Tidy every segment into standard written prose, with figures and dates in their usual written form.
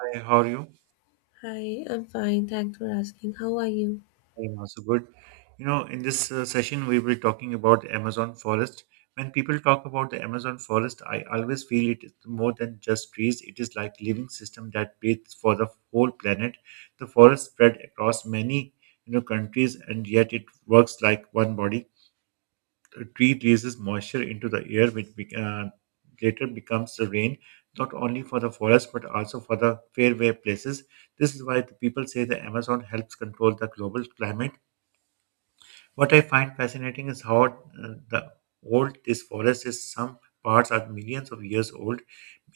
Hi, how are you? Hi, I'm fine. Thanks for asking. How are you? I am also good. You know, in this session, we will be talking about Amazon forest. When people talk about the Amazon forest, I always feel it is more than just trees. It is like living system that breathes for the whole planet. The forest spread across many, you know, countries, and yet it works like one body. A tree releases moisture into the air, which later becomes the rain, not only for the forest but also for the fairway places. This is why the people say the Amazon helps control the global climate. What I find fascinating is how the old this forest is. Some parts are millions of years old,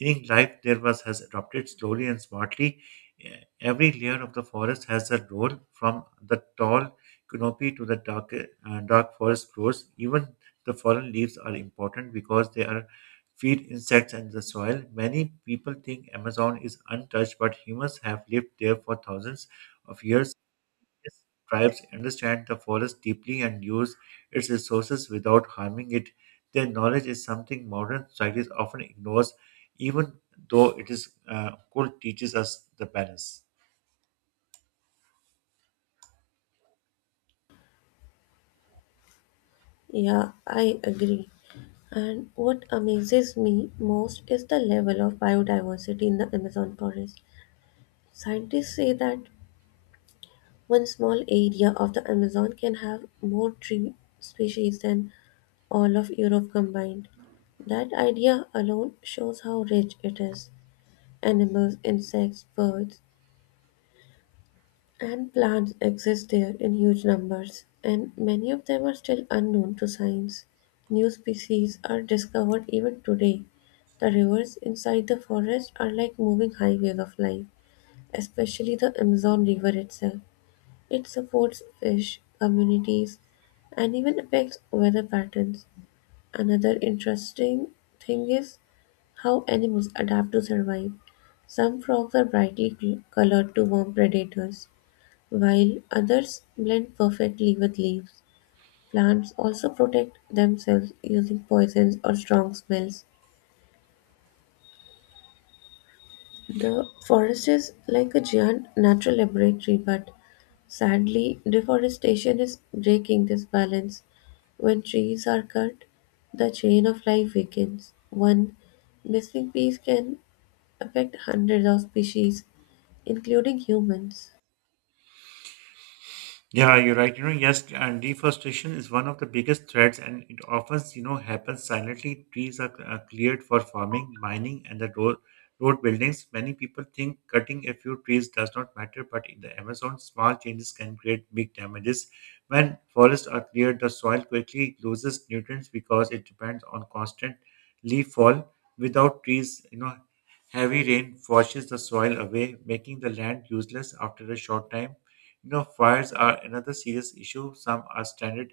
meaning life there was has adopted slowly and smartly. Every layer of the forest has a role, from the tall canopy to the dark, dark forest floors. Even the fallen leaves are important because they are feed insects and the soil. Many people think Amazon is untouched, but humans have lived there for thousands of years. Indigenous tribes understand the forest deeply and use its resources without harming it. Their knowledge is something modern societies often ignores, even though it is cool teaches us the balance. Yeah, I agree. And what amazes me most is the level of biodiversity in the Amazon forest. Scientists say that one small area of the Amazon can have more tree species than all of Europe combined. That idea alone shows how rich it is. Animals, insects, birds, and plants exist there in huge numbers, and many of them are still unknown to science. New species are discovered even today. The rivers inside the forest are like moving highways of life, especially the Amazon River itself. It supports fish, communities, and even affects weather patterns. Another interesting thing is how animals adapt to survive. Some frogs are brightly colored to warn predators, while others blend perfectly with leaves. Plants also protect themselves using poisons or strong smells. The forest is like a giant natural laboratory, but sadly, deforestation is breaking this balance. When trees are cut, the chain of life weakens. One missing piece can affect hundreds of species, including humans. Yeah, you're right. You know, yes, and deforestation is one of the biggest threats, and it often, you know, happens silently. Trees are cleared for farming, mining, and the road buildings. Many people think cutting a few trees does not matter, but in the Amazon, small changes can create big damages. When forests are cleared, the soil quickly loses nutrients because it depends on constant leaf fall. Without trees, you know, heavy rain washes the soil away, making the land useless after a short time. You know, fires are another serious issue. Some are standard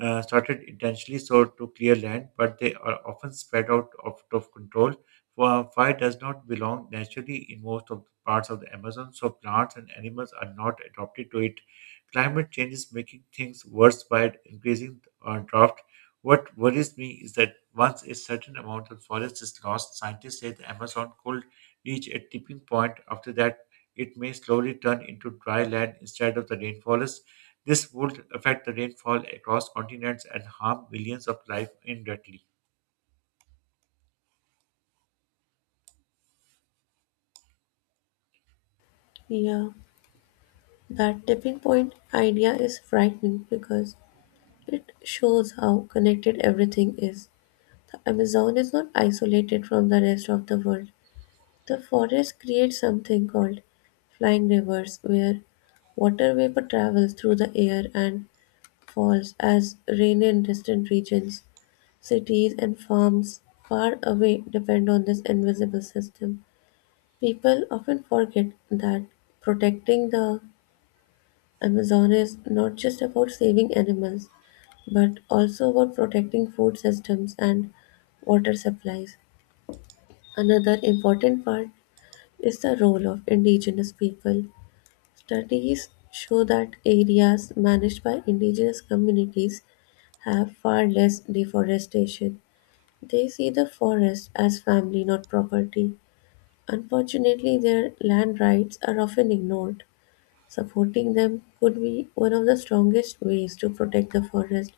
started intentionally so to clear land, but they are often spread out of control. For fire does not belong naturally in most of the parts of the Amazon, so plants and animals are not adapted to it. Climate change is making things worse by increasing drought. What worries me is that once a certain amount of forest is lost, scientists say the Amazon could reach a tipping point. After that, it may slowly turn into dry land instead of the rainforest. This would affect the rainfall across continents and harm millions of life indirectly. Yeah, that tipping point idea is frightening because it shows how connected everything is. The Amazon is not isolated from the rest of the world. The forest creates something called flying rivers, where water vapor travels through the air and falls as rain in distant regions. Cities and farms far away depend on this invisible system. People often forget that protecting the Amazon is not just about saving animals, but also about protecting food systems and water supplies. Another important part is the role of indigenous people. Studies show that areas managed by indigenous communities have far less deforestation. They see the forest as family, not property. Unfortunately, their land rights are often ignored. Supporting them could be one of the strongest ways to protect the forest.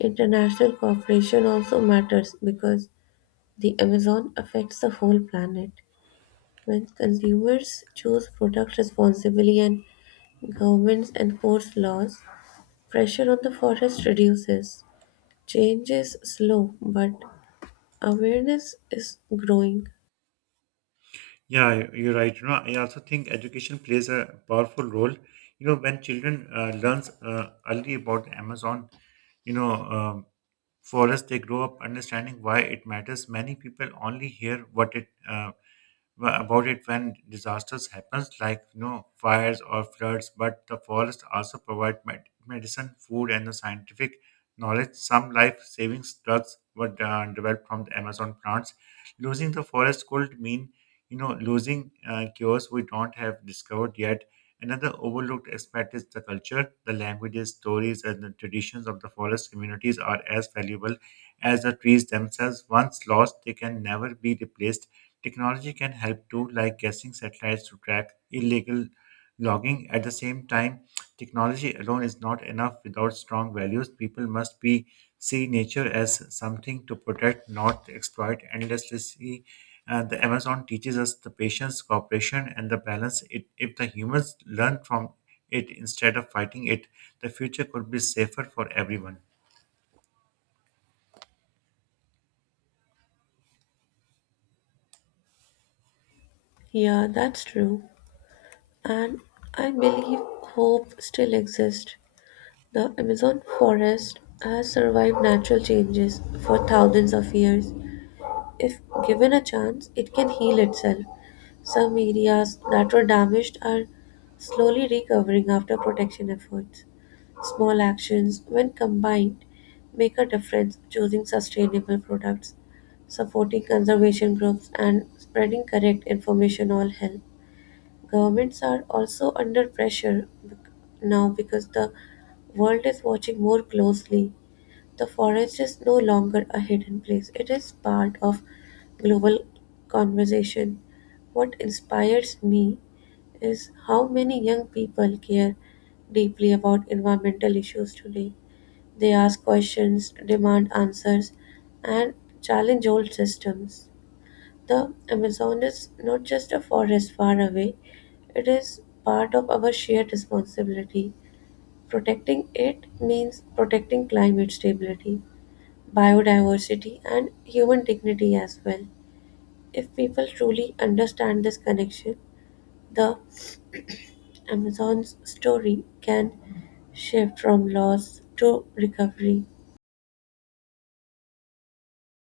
International cooperation also matters because the Amazon affects the whole planet. When consumers choose products responsibly and governments enforce laws, pressure on the forest reduces. Change is slow, but awareness is growing. Yeah, you're right. You know, I also think education plays a powerful role. You know, when children learns early about Amazon, you know, um, forest, they grow up understanding why it matters. Many people only hear what about it when disasters happens, like, you know, fires or floods, but the forests also provide medicine, food, and the scientific knowledge. Some life saving drugs were developed from the Amazon plants. Losing the forest could mean, you know, losing cures we don't have discovered yet. Another overlooked aspect is the culture. The languages, stories, and the traditions of the forest communities are as valuable as the trees themselves. Once lost, they can never be replaced. Technology can help too, like guessing satellites to track illegal logging. At the same time, technology alone is not enough without strong values. People must be see nature as something to protect, not exploit endlessly. The Amazon teaches us the patience, cooperation, and the balance. It, if the humans learn from it instead of fighting it, the future could be safer for everyone. Yeah, that's true. And I believe hope still exists. The Amazon forest has survived natural changes for thousands of years. If given a chance, it can heal itself. Some areas that were damaged are slowly recovering after protection efforts. Small actions, when combined, make a difference: choosing sustainable products, supporting conservation groups, and spreading correct information all help. Governments are also under pressure now because the world is watching more closely. The forest is no longer a hidden place, it is part of global conversation. What inspires me is how many young people care deeply about environmental issues today. They ask questions, demand answers, and challenge old systems. The Amazon is not just a forest far away, it is part of our shared responsibility. Protecting it means protecting climate stability, biodiversity, and human dignity as well. If people truly understand this connection, the Amazon's story can shift from loss to recovery.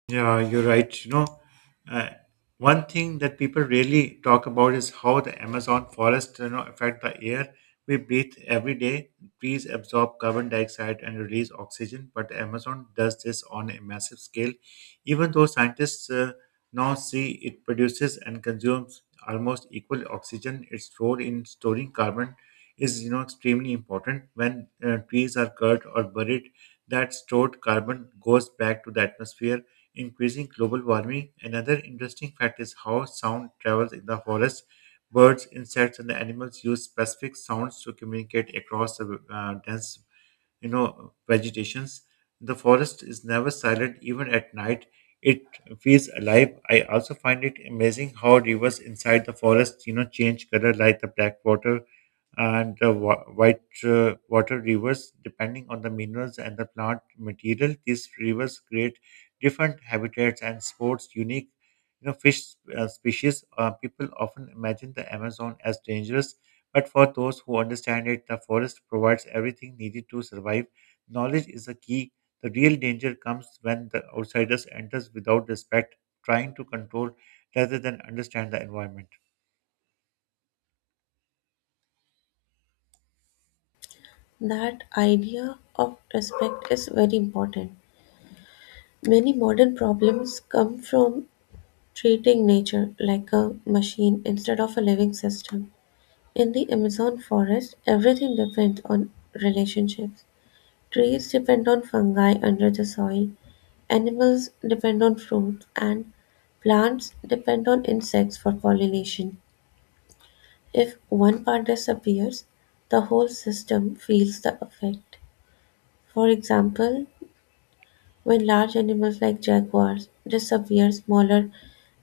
Yeah, you're right. Uh, One thing that people really talk about is how the Amazon forest, you know, affect the air we breathe every day. Trees absorb carbon dioxide and release oxygen, but the Amazon does this on a massive scale. Even though scientists now see it produces and consumes almost equal oxygen, its role in storing carbon is, you know, extremely important. When trees are cut or buried, that stored carbon goes back to the atmosphere, increasing global warming. Another interesting fact is how sound travels in the forest. Birds, insects, and the animals use specific sounds to communicate across the dense, you know, vegetations. The forest is never silent, even at night. It feels alive. I also find it amazing how rivers inside the forest, you know, change color, like the black water and white water rivers. Depending on the minerals and the plant material, these rivers create different habitats and sports unique, you know, fish species. People often imagine the Amazon as dangerous, but for those who understand it, the forest provides everything needed to survive. Knowledge is the key. The real danger comes when the outsiders enters without respect, trying to control rather than understand the environment. That idea of respect is very important. Many modern problems come from treating nature like a machine instead of a living system. In the Amazon forest, everything depends on relationships. Trees depend on fungi under the soil, animals depend on fruits, and plants depend on insects for pollination. If one part disappears, the whole system feels the effect. For example, when large animals like jaguars disappear, smaller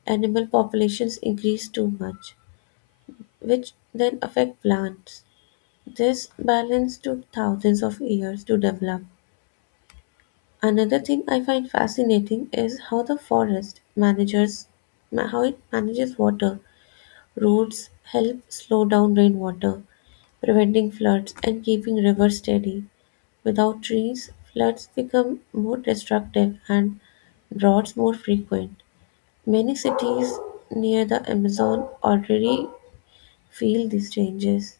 animal populations increase too much, which then affect plants. This balance took thousands of years to develop. Another thing I find fascinating is how the forest manages how it manages water. Roads help slow down rainwater, preventing floods and keeping rivers steady. Without trees, floods become more destructive and droughts more frequent. Many cities near the Amazon already feel these changes.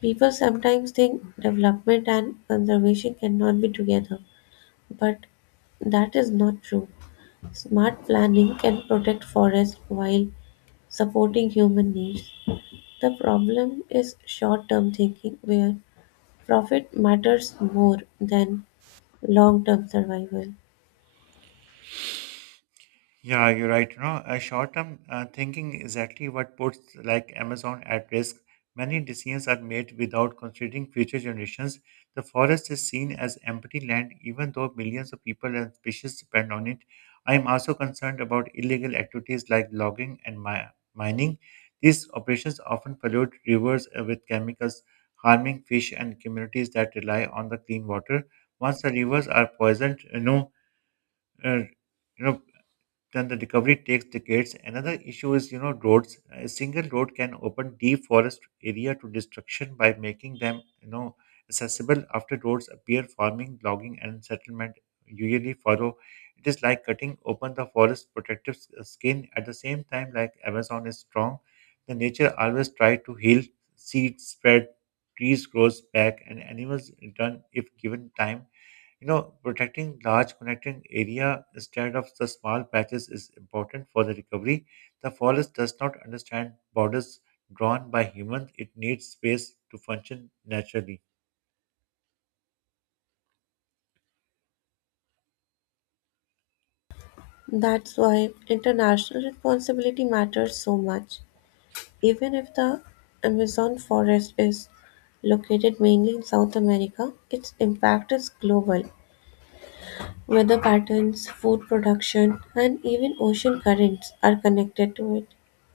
People sometimes think development and conservation cannot be together, but that is not true. Smart planning can protect forests while supporting human needs. The problem is short term thinking, where profit matters more than long term survival. Yeah, you're right. Short-term thinking exactly what puts like Amazon at risk. Many decisions are made without considering future generations. The forest is seen as empty land, even though millions of people and species depend on it. I am also concerned about illegal activities like logging and mining. These operations often pollute rivers with chemicals, harming fish and communities that rely on the clean water. Once the rivers are poisoned, uh, you know then the recovery takes decades. Another issue is, you know, roads. A single road can open deep forest area to destruction by making them, you know, accessible after roads appear. Farming, logging, and settlement usually follow. It is like cutting open the forest protective skin. At the same time, like Amazon is strong, the nature always try to heal. Seeds spread, trees grows back, and animals return if given time. You know, protecting large connecting area instead of the small patches is important for the recovery. The forest does not understand borders drawn by humans. It needs space to function naturally. That's why international responsibility matters so much. Even if the Amazon forest is located mainly in South America, its impact is global. Weather patterns, food production, and even ocean currents are connected to it.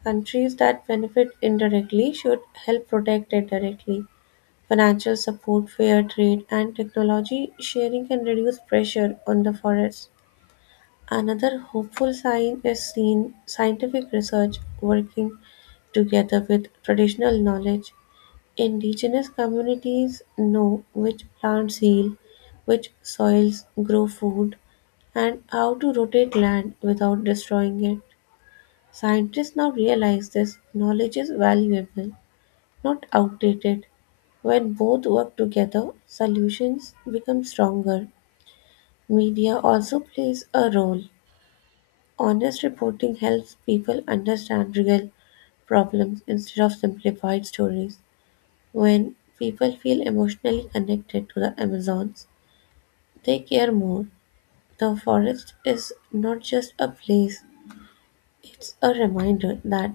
Countries that benefit indirectly should help protect it directly. Financial support, fair trade, and technology sharing can reduce pressure on the forests. Another hopeful sign is seen scientific research working together with traditional knowledge. Indigenous communities know which plants heal, which soils grow food, and how to rotate land without destroying it. Scientists now realize this knowledge is valuable, not outdated. When both work together, solutions become stronger. Media also plays a role. Honest reporting helps people understand real problems instead of simplified stories. When people feel emotionally connected to the Amazons, they care more. The forest is not just a place, it's a reminder that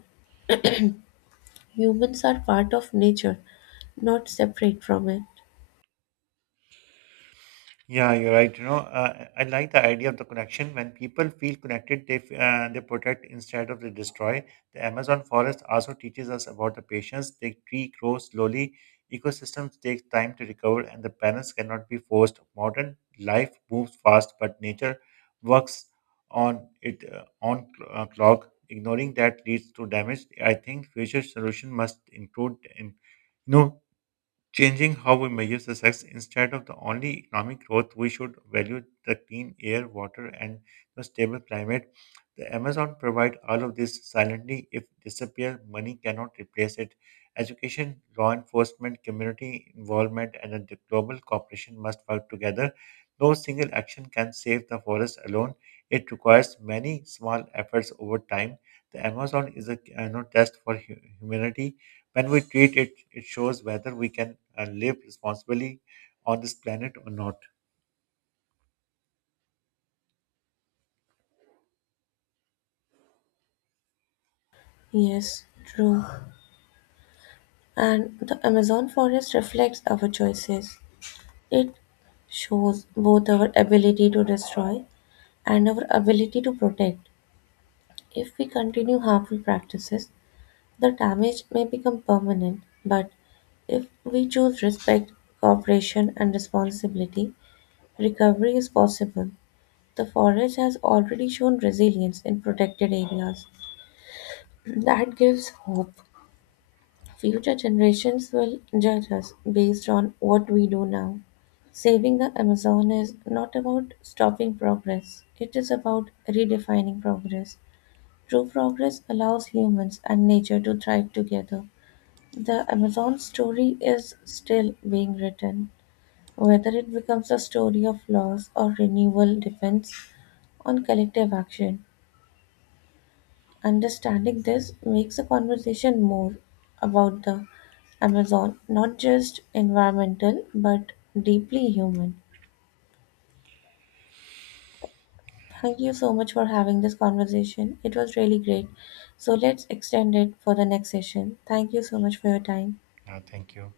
humans are part of nature, not separate from it. Yeah, you're right. I like the idea of the connection. When people feel connected, they protect instead of they destroy. The Amazon forest also teaches us about the patience. The tree grows slowly. Ecosystems take time to recover, and the balance cannot be forced. Modern life moves fast, but nature works on it on clock. Ignoring that leads to damage. I think future solution must include, you know, changing how we measure success. Instead of the only economic growth, we should value the clean air, water, and the stable climate. The Amazon provides all of this silently. If disappear, money cannot replace it. Education, law enforcement, community involvement, and the global cooperation must work together. No single action can save the forest alone. It requires many small efforts over time. The Amazon is a, you know, test for humanity. When we treat it, it shows whether we can live responsibly on this planet or not. Yes, true. And the Amazon forest reflects our choices. It shows both our ability to destroy and our ability to protect. If we continue harmful practices, the damage may become permanent. But if we choose respect, cooperation, and responsibility, recovery is possible. The forest has already shown resilience in protected areas. That gives hope. Future generations will judge us based on what we do now. Saving the Amazon is not about stopping progress, it is about redefining progress. True progress allows humans and nature to thrive together. The Amazon story is still being written. Whether it becomes a story of loss or renewal depends on collective action. Understanding this makes the conversation more about the Amazon, not just environmental, but deeply human. Thank you so much for having this conversation. It was really great. So let's extend it for the next session. Thank you so much for your time. Yeah, thank you.